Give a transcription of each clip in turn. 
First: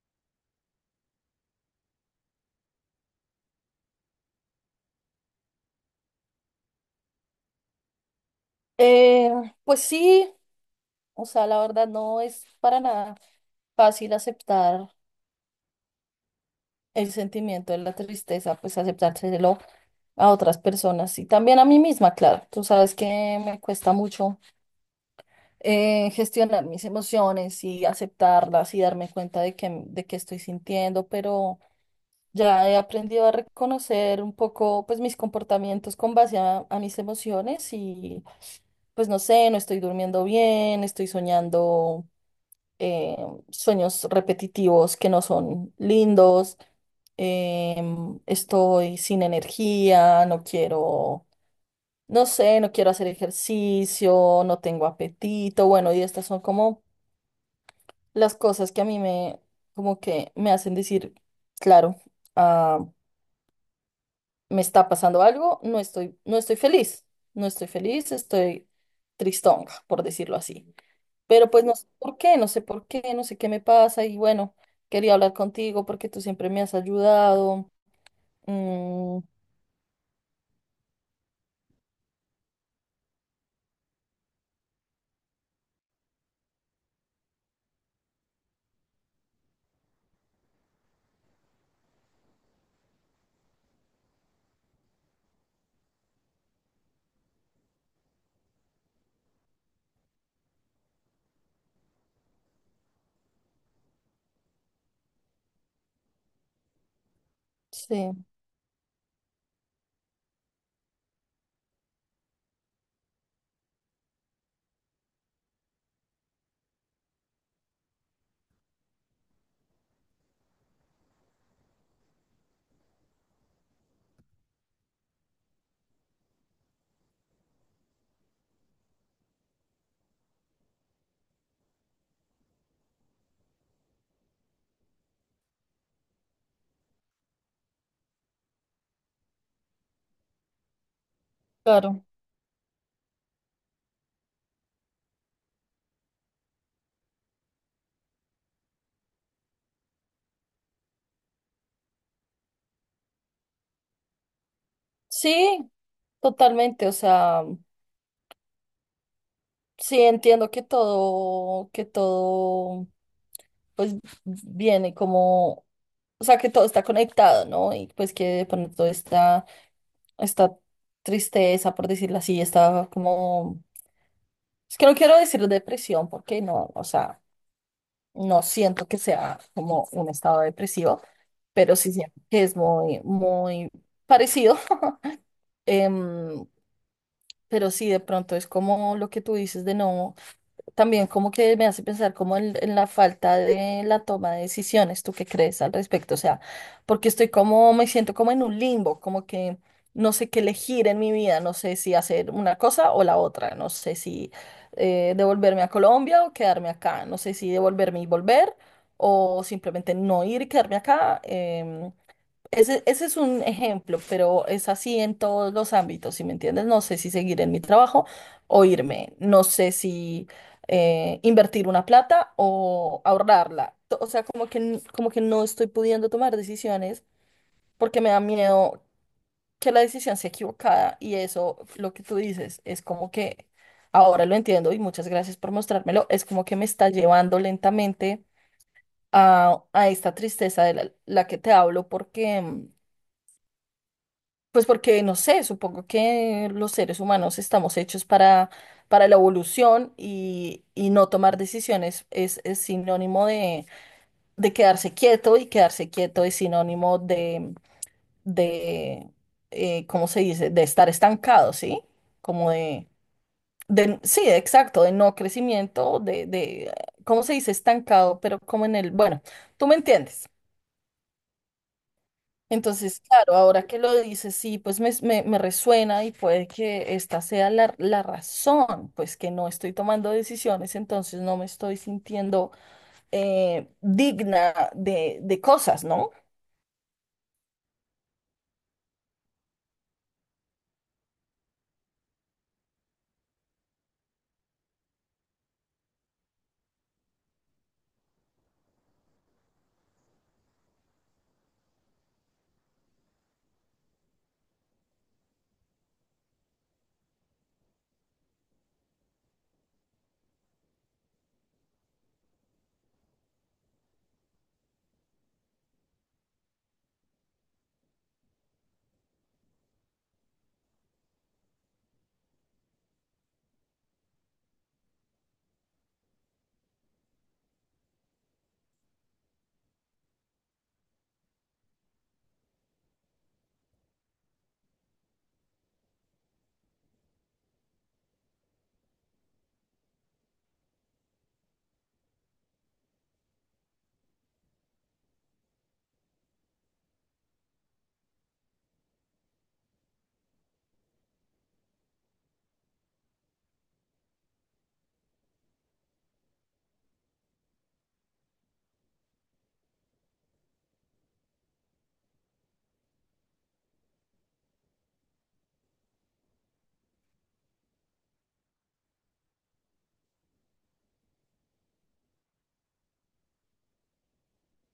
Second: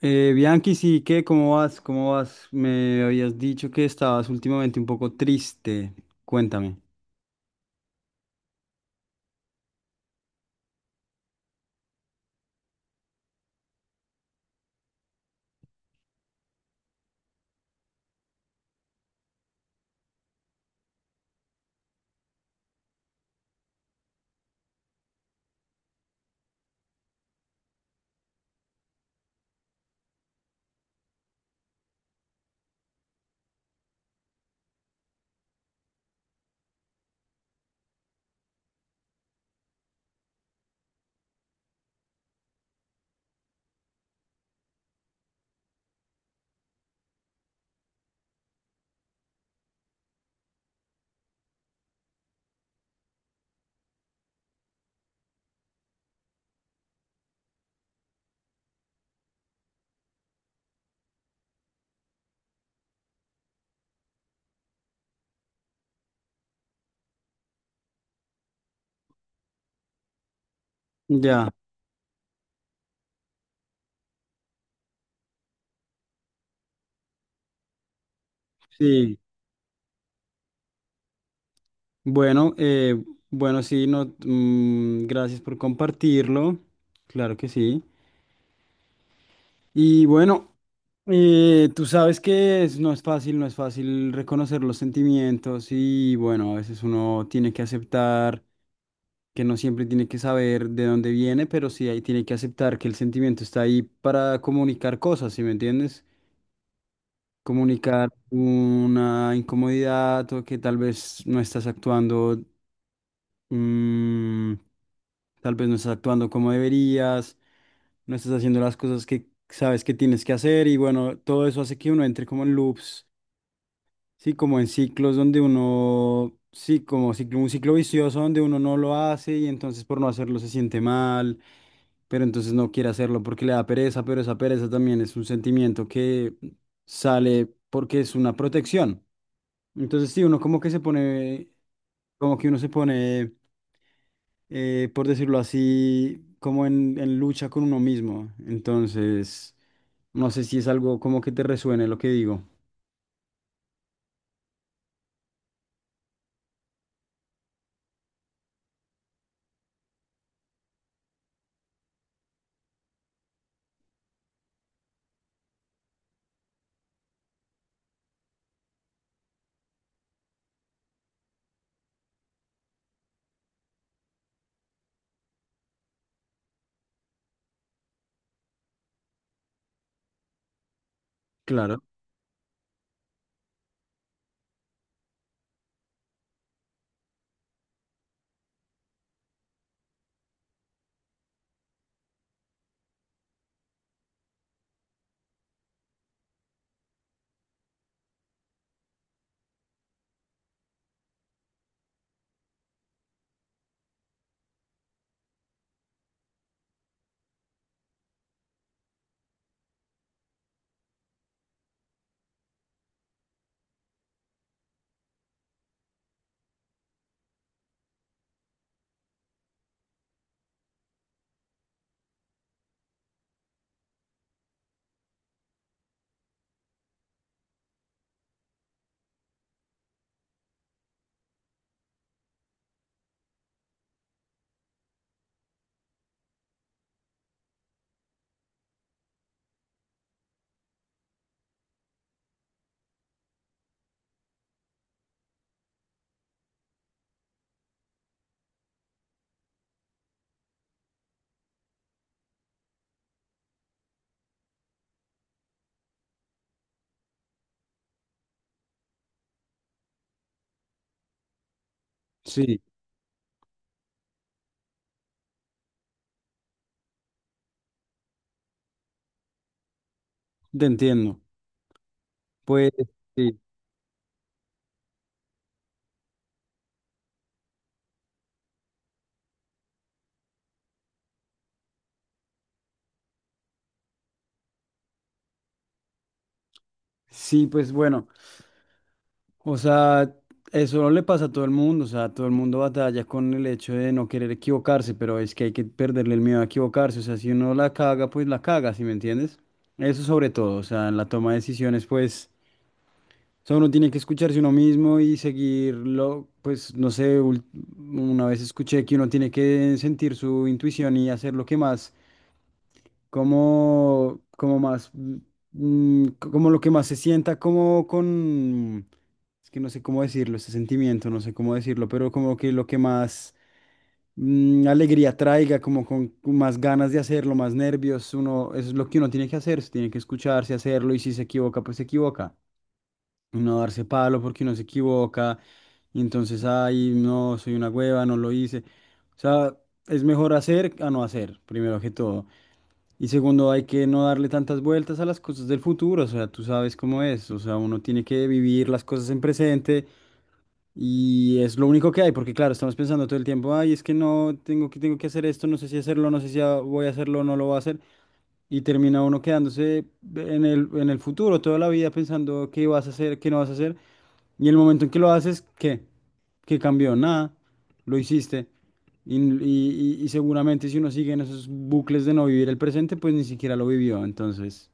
Bianchi, sí, ¿qué? ¿Cómo vas? ¿Cómo vas? Me habías dicho que estabas últimamente un poco triste. Cuéntame. Eh, pues sí, o sea, la verdad no es para nada fácil aceptar el sentimiento de la tristeza, pues aceptárselo a otras personas y también a mí misma, claro. Tú sabes que me cuesta mucho gestionar mis emociones y aceptarlas y darme cuenta de que estoy sintiendo, pero ya he aprendido a reconocer un poco, pues, mis comportamientos con base a mis emociones y pues no sé, no estoy durmiendo bien, estoy soñando eh, sueños repetitivos que no son lindos. Estoy sin energía, no quiero, no sé, no quiero hacer ejercicio, no tengo apetito. Bueno, y estas son como las cosas que a como que me hacen decir, claro, ah, me está pasando algo, no estoy feliz, no estoy feliz, estoy tristonga, por decirlo así. Ya, Pero pues no sé por qué, no sé por qué, no sé qué me pasa y bueno, quería hablar contigo porque tú siempre me has ayudado. sí. Mm, Bueno, bueno, sí, no, gracias por compartirlo. Claro que sí. Y bueno, tú sabes que no es fácil, no es fácil reconocer los sentimientos y bueno, a veces uno tiene que aceptar que no siempre tiene que saber de dónde viene, pero sí ahí tiene que aceptar que el sentimiento está ahí para comunicar cosas, ¿sí me entiendes? Comunicar sí, una incomodidad o que tal vez no estás actuando, mm, tal vez no estás actuando como deberías, no estás haciendo las cosas que sabes que tienes que hacer y bueno, todo eso hace que uno entre como en loops. Sí, como en ciclos donde uno, sí, como un ciclo vicioso donde uno no lo hace y entonces por no hacerlo se siente mal, pero entonces no quiere hacerlo porque le da pereza, pero esa pereza también es un sentimiento que sale porque es una protección. Entonces sí, uno como que se pone, claro. como que uno se pone, por decirlo así, como en lucha con uno mismo. Entonces, no sé si es algo como que te resuene lo que digo. Sí, totalmente, o sea. Sí, entiendo que todo pues viene como, o sea, que todo está conectado, ¿no? Y pues que de pronto está esta tristeza, por decirlo así, está como, es que no quiero decir depresión, porque no, o sea, no siento que sea como un estado depresivo, pero Claro, sí siento que es muy, muy parecido. Em, pero sí, de pronto es como lo que tú dices de no. También como que me hace pensar como en la falta de la toma de decisiones. ¿Tú qué crees al respecto? O sea, porque estoy como, me siento como en un limbo, como que no sé qué elegir en mi vida, no sé si hacer una cosa o la otra, no sé si devolverme a Colombia o quedarme acá, no sé si devolverme y volver o simplemente no ir y quedarme acá. Ese es un ejemplo, pero es así en todos los ámbitos, ¿si me entiendes? No sé si seguir en mi trabajo o irme, no sé si invertir una plata o ahorrarla. O sea, como que, como que no estoy pudiendo tomar decisiones porque me da miedo que la decisión sea equivocada. Y eso, lo que tú dices, es como que ahora lo entiendo y muchas gracias por mostrármelo, es como que me está llevando lentamente a esta tristeza de la que te hablo porque... mm, pues porque no sé, supongo que los seres humanos estamos hechos para la evolución y no tomar decisiones es sinónimo de quedarse quieto, y quedarse quieto es sinónimo de ¿cómo se dice? De estar estancado, ¿sí? Como sí, de, sí, exacto, de no crecimiento, de, ¿cómo se dice? Estancado, pero como en el, bueno, tú me entiendes. te entiendo. Pues Entonces, claro, sí, ahora que lo dices, sí, pues me resuena y puede que esta sea la, la razón, pues que no estoy tomando decisiones, entonces no me estoy sintiendo digna de cosas, ¿no? sí, pues bueno, o sea, eso no le pasa a todo el mundo, o sea, todo el mundo batalla con el hecho de no querer equivocarse, pero es que hay que perderle el miedo a equivocarse, o sea, si uno la caga, pues la caga, ¿sí me entiendes? Eso sobre todo, o sea, en la toma de decisiones, pues, o sea, uno tiene que escucharse uno mismo y seguirlo, pues, no sé, una vez escuché que uno tiene que sentir su intuición y hacer lo que más como, como más, mm, como lo que más se sienta, como con, es que no sé cómo decirlo, ese sentimiento, no sé cómo decirlo, pero como que lo que más mm, alegría traiga, como con más ganas de hacerlo, más nervios, uno, eso es lo que uno tiene que hacer, se tiene que escucharse, hacerlo, y si se equivoca, pues se equivoca, no darse palo porque uno se equivoca, y entonces, ay, no, soy una hueva, no lo hice. O sea, es mejor hacer a no hacer, primero que todo. Y segundo, hay que no darle tantas vueltas a las cosas del futuro, o sea, tú sabes cómo es, o sea, uno tiene que vivir las cosas en presente y es lo único que hay, porque claro, estamos pensando todo el tiempo, ay, es que no, tengo que hacer esto, no sé si hacerlo, no sé si voy a hacerlo, no lo voy a hacer. Y termina uno quedándose en en el futuro, toda la vida pensando qué vas a hacer, qué no vas a hacer. Y el momento en que lo haces, ¿qué? ¿Qué cambió? Nada, lo hiciste. Y, y seguramente si uno sigue en esos bucles de no vivir el presente, pues ni siquiera lo vivió. Entonces,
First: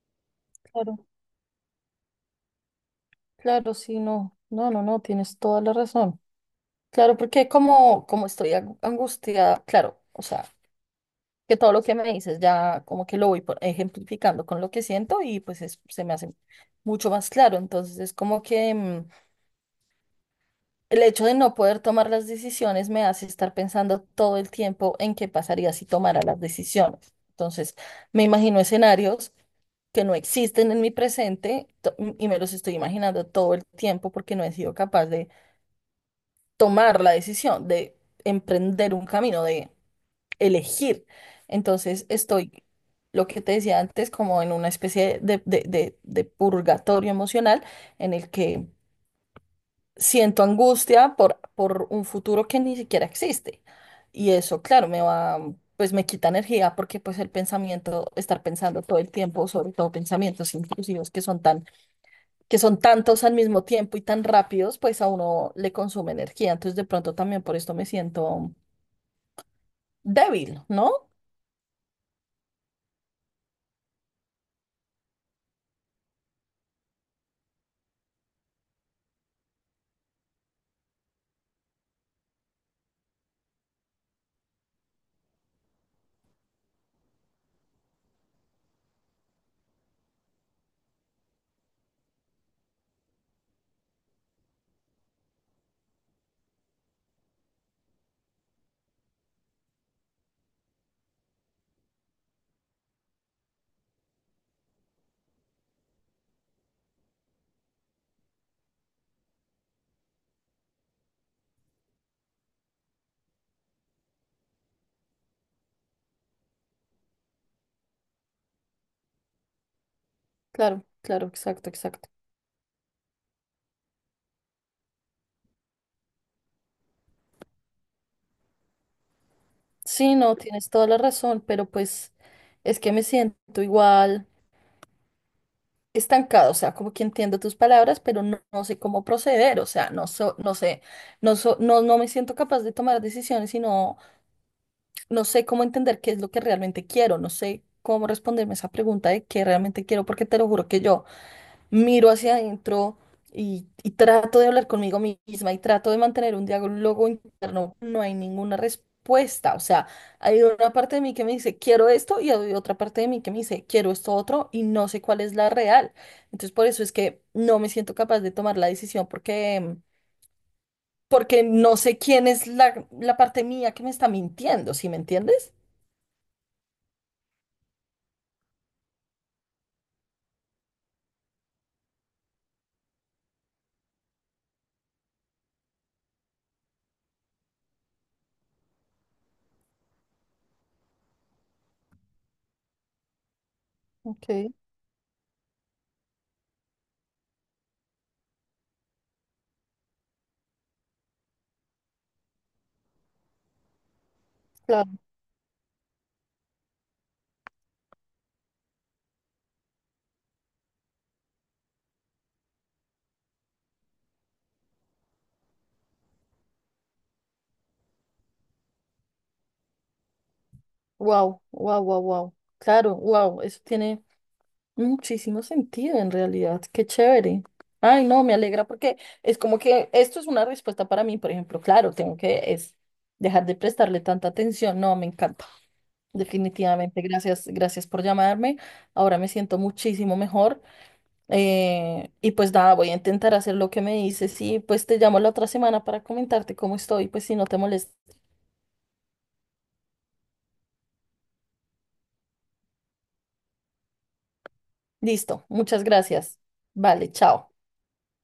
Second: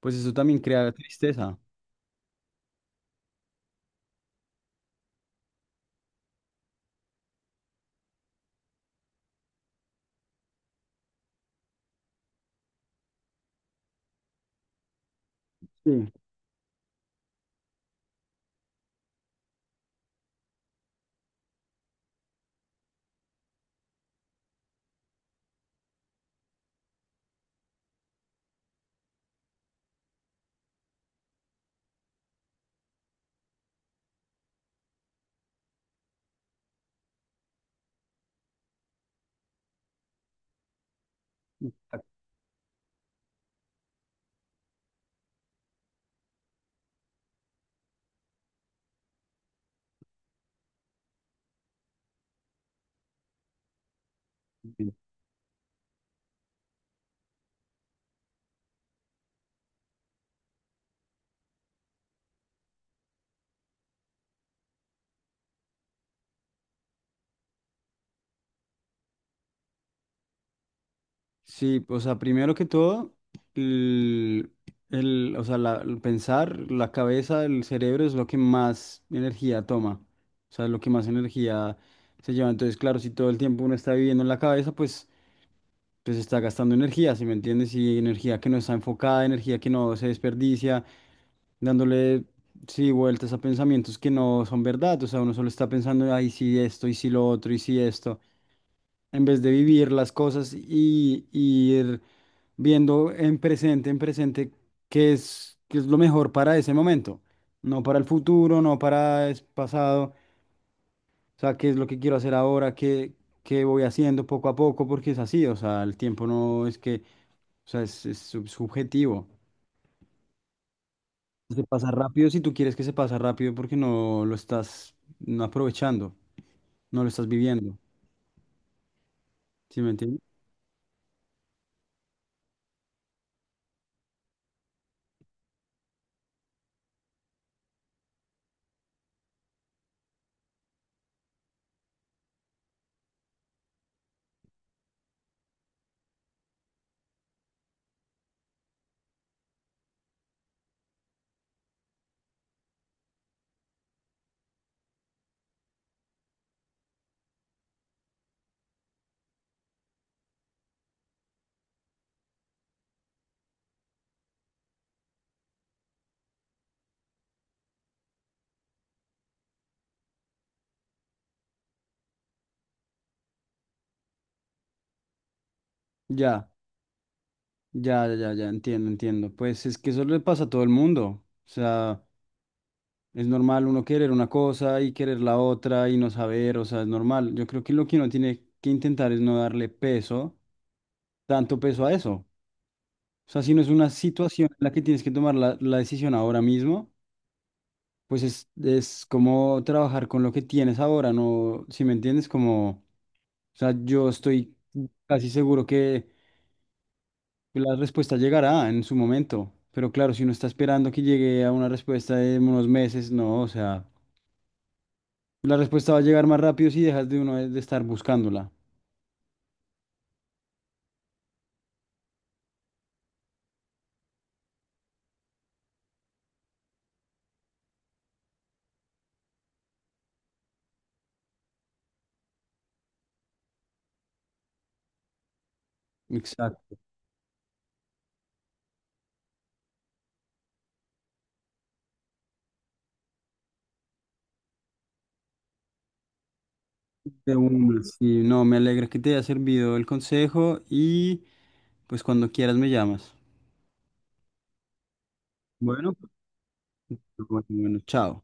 pues eso también crea Claro, tristeza. claro, sí, no, no, no, no, tienes toda la razón. Claro, porque como, como estoy angustiada, claro, o sea, que todo lo que me dices ya como que lo voy ejemplificando con lo que siento y pues se me hace mucho más claro, entonces es como que... mm, el hecho de no poder tomar las decisiones me hace estar pensando todo el tiempo en qué pasaría si tomara las decisiones. Entonces, me imagino escenarios que no existen en mi presente y me los estoy imaginando todo el tiempo porque no he sido capaz de tomar la decisión, de emprender un camino, de elegir. Entonces, estoy, lo que te decía antes, como en una especie de, de purgatorio emocional en el que siento angustia por un futuro que ni siquiera existe. Y eso, claro, Sí. me va, pues me quita energía porque pues el pensamiento, estar pensando todo el tiempo, sobre todo pensamientos intrusivos que son tan, que son tantos al mismo tiempo y tan rápidos, pues a uno le consume energía. Entonces de pronto también por esto me siento débil, ¿no? Sí, o sea, primero que todo, el, o sea, el pensar, la cabeza, el cerebro es lo que más energía toma, o sea, es lo que más energía se lleva. Entonces, claro, si todo el tiempo uno está viviendo en la cabeza, pues, pues está gastando energía, ¿sí me entiendes? Y energía que no está enfocada, energía que no se desperdicia, dándole, sí, vueltas a pensamientos que no son verdad, o sea, uno solo está pensando, ay, sí, esto, y sí, lo otro, y sí, esto en vez de vivir las cosas y ir viendo en presente, qué es lo mejor para ese momento, no para el futuro, no para el pasado, o sea, qué es lo que quiero hacer ahora, qué, qué voy haciendo poco a poco, porque es así, o sea, el tiempo no es que, o sea, es subjetivo. Claro, claro, Se exacto, pasa exacto. rápido si tú quieres que se pasa rápido porque no lo estás no aprovechando, no lo estás viviendo, ¿sí me Sí, entiendes? no, tienes toda la razón, pero pues es que me siento igual. Estancado, o sea, como que entiendo tus palabras, pero no, no sé cómo proceder, o sea, no, no sé, no, no me siento capaz de tomar decisiones y no, no sé cómo entender qué es lo que realmente quiero, no sé cómo responderme esa pregunta de qué realmente quiero, porque te lo juro que yo miro hacia adentro y trato de hablar conmigo misma y trato de mantener un diálogo interno, no hay ninguna respuesta. O sea, hay una parte de mí que me dice, quiero esto, y hay otra parte de mí que me dice, quiero esto otro, y no sé cuál es la real. Entonces, por eso es que no me siento capaz de tomar la decisión porque, porque no sé quién es la parte mía que me está mintiendo, ¿sí me entiendes? Ya. Ya, ya, ya, ya, entiendo, entiendo. Pues es que eso le pasa a todo el mundo. O sea, es normal uno querer una cosa y querer la otra y no saber, o sea, es normal. Yo creo que lo que uno tiene que intentar es no darle peso, tanto peso a eso. O sea, si no es una situación Ok, en la que tienes que tomar la decisión ahora mismo, pues es como trabajar con lo que tienes ahora, ¿no? Si me entiendes, como... O sea, yo estoy claro. casi seguro que la respuesta llegará en su momento, pero claro, si uno está esperando que llegue a una respuesta de unos meses, no, o sea, la respuesta va a llegar más rápido si dejas de uno de estar buscándola. Wow, wow, wow, wow. Claro, wow, eso tiene... muchísimo sentido en realidad, qué chévere. Ay, no, me alegra porque es como que esto es una respuesta para mí, por ejemplo, claro, tengo que es dejar de prestarle tanta atención. No, me encanta. Exacto. Definitivamente, gracias, gracias por llamarme. Ahora me siento muchísimo mejor. Y pues nada, voy a intentar hacer lo que me dices y pues te llamo la otra semana para comentarte cómo estoy, pues De si no te una, molesta. sí, no, me alegra que te haya servido el consejo y pues cuando quieras me llamas. Listo, muchas Bueno, pues, gracias. Vale, bueno, chao. bueno, chao.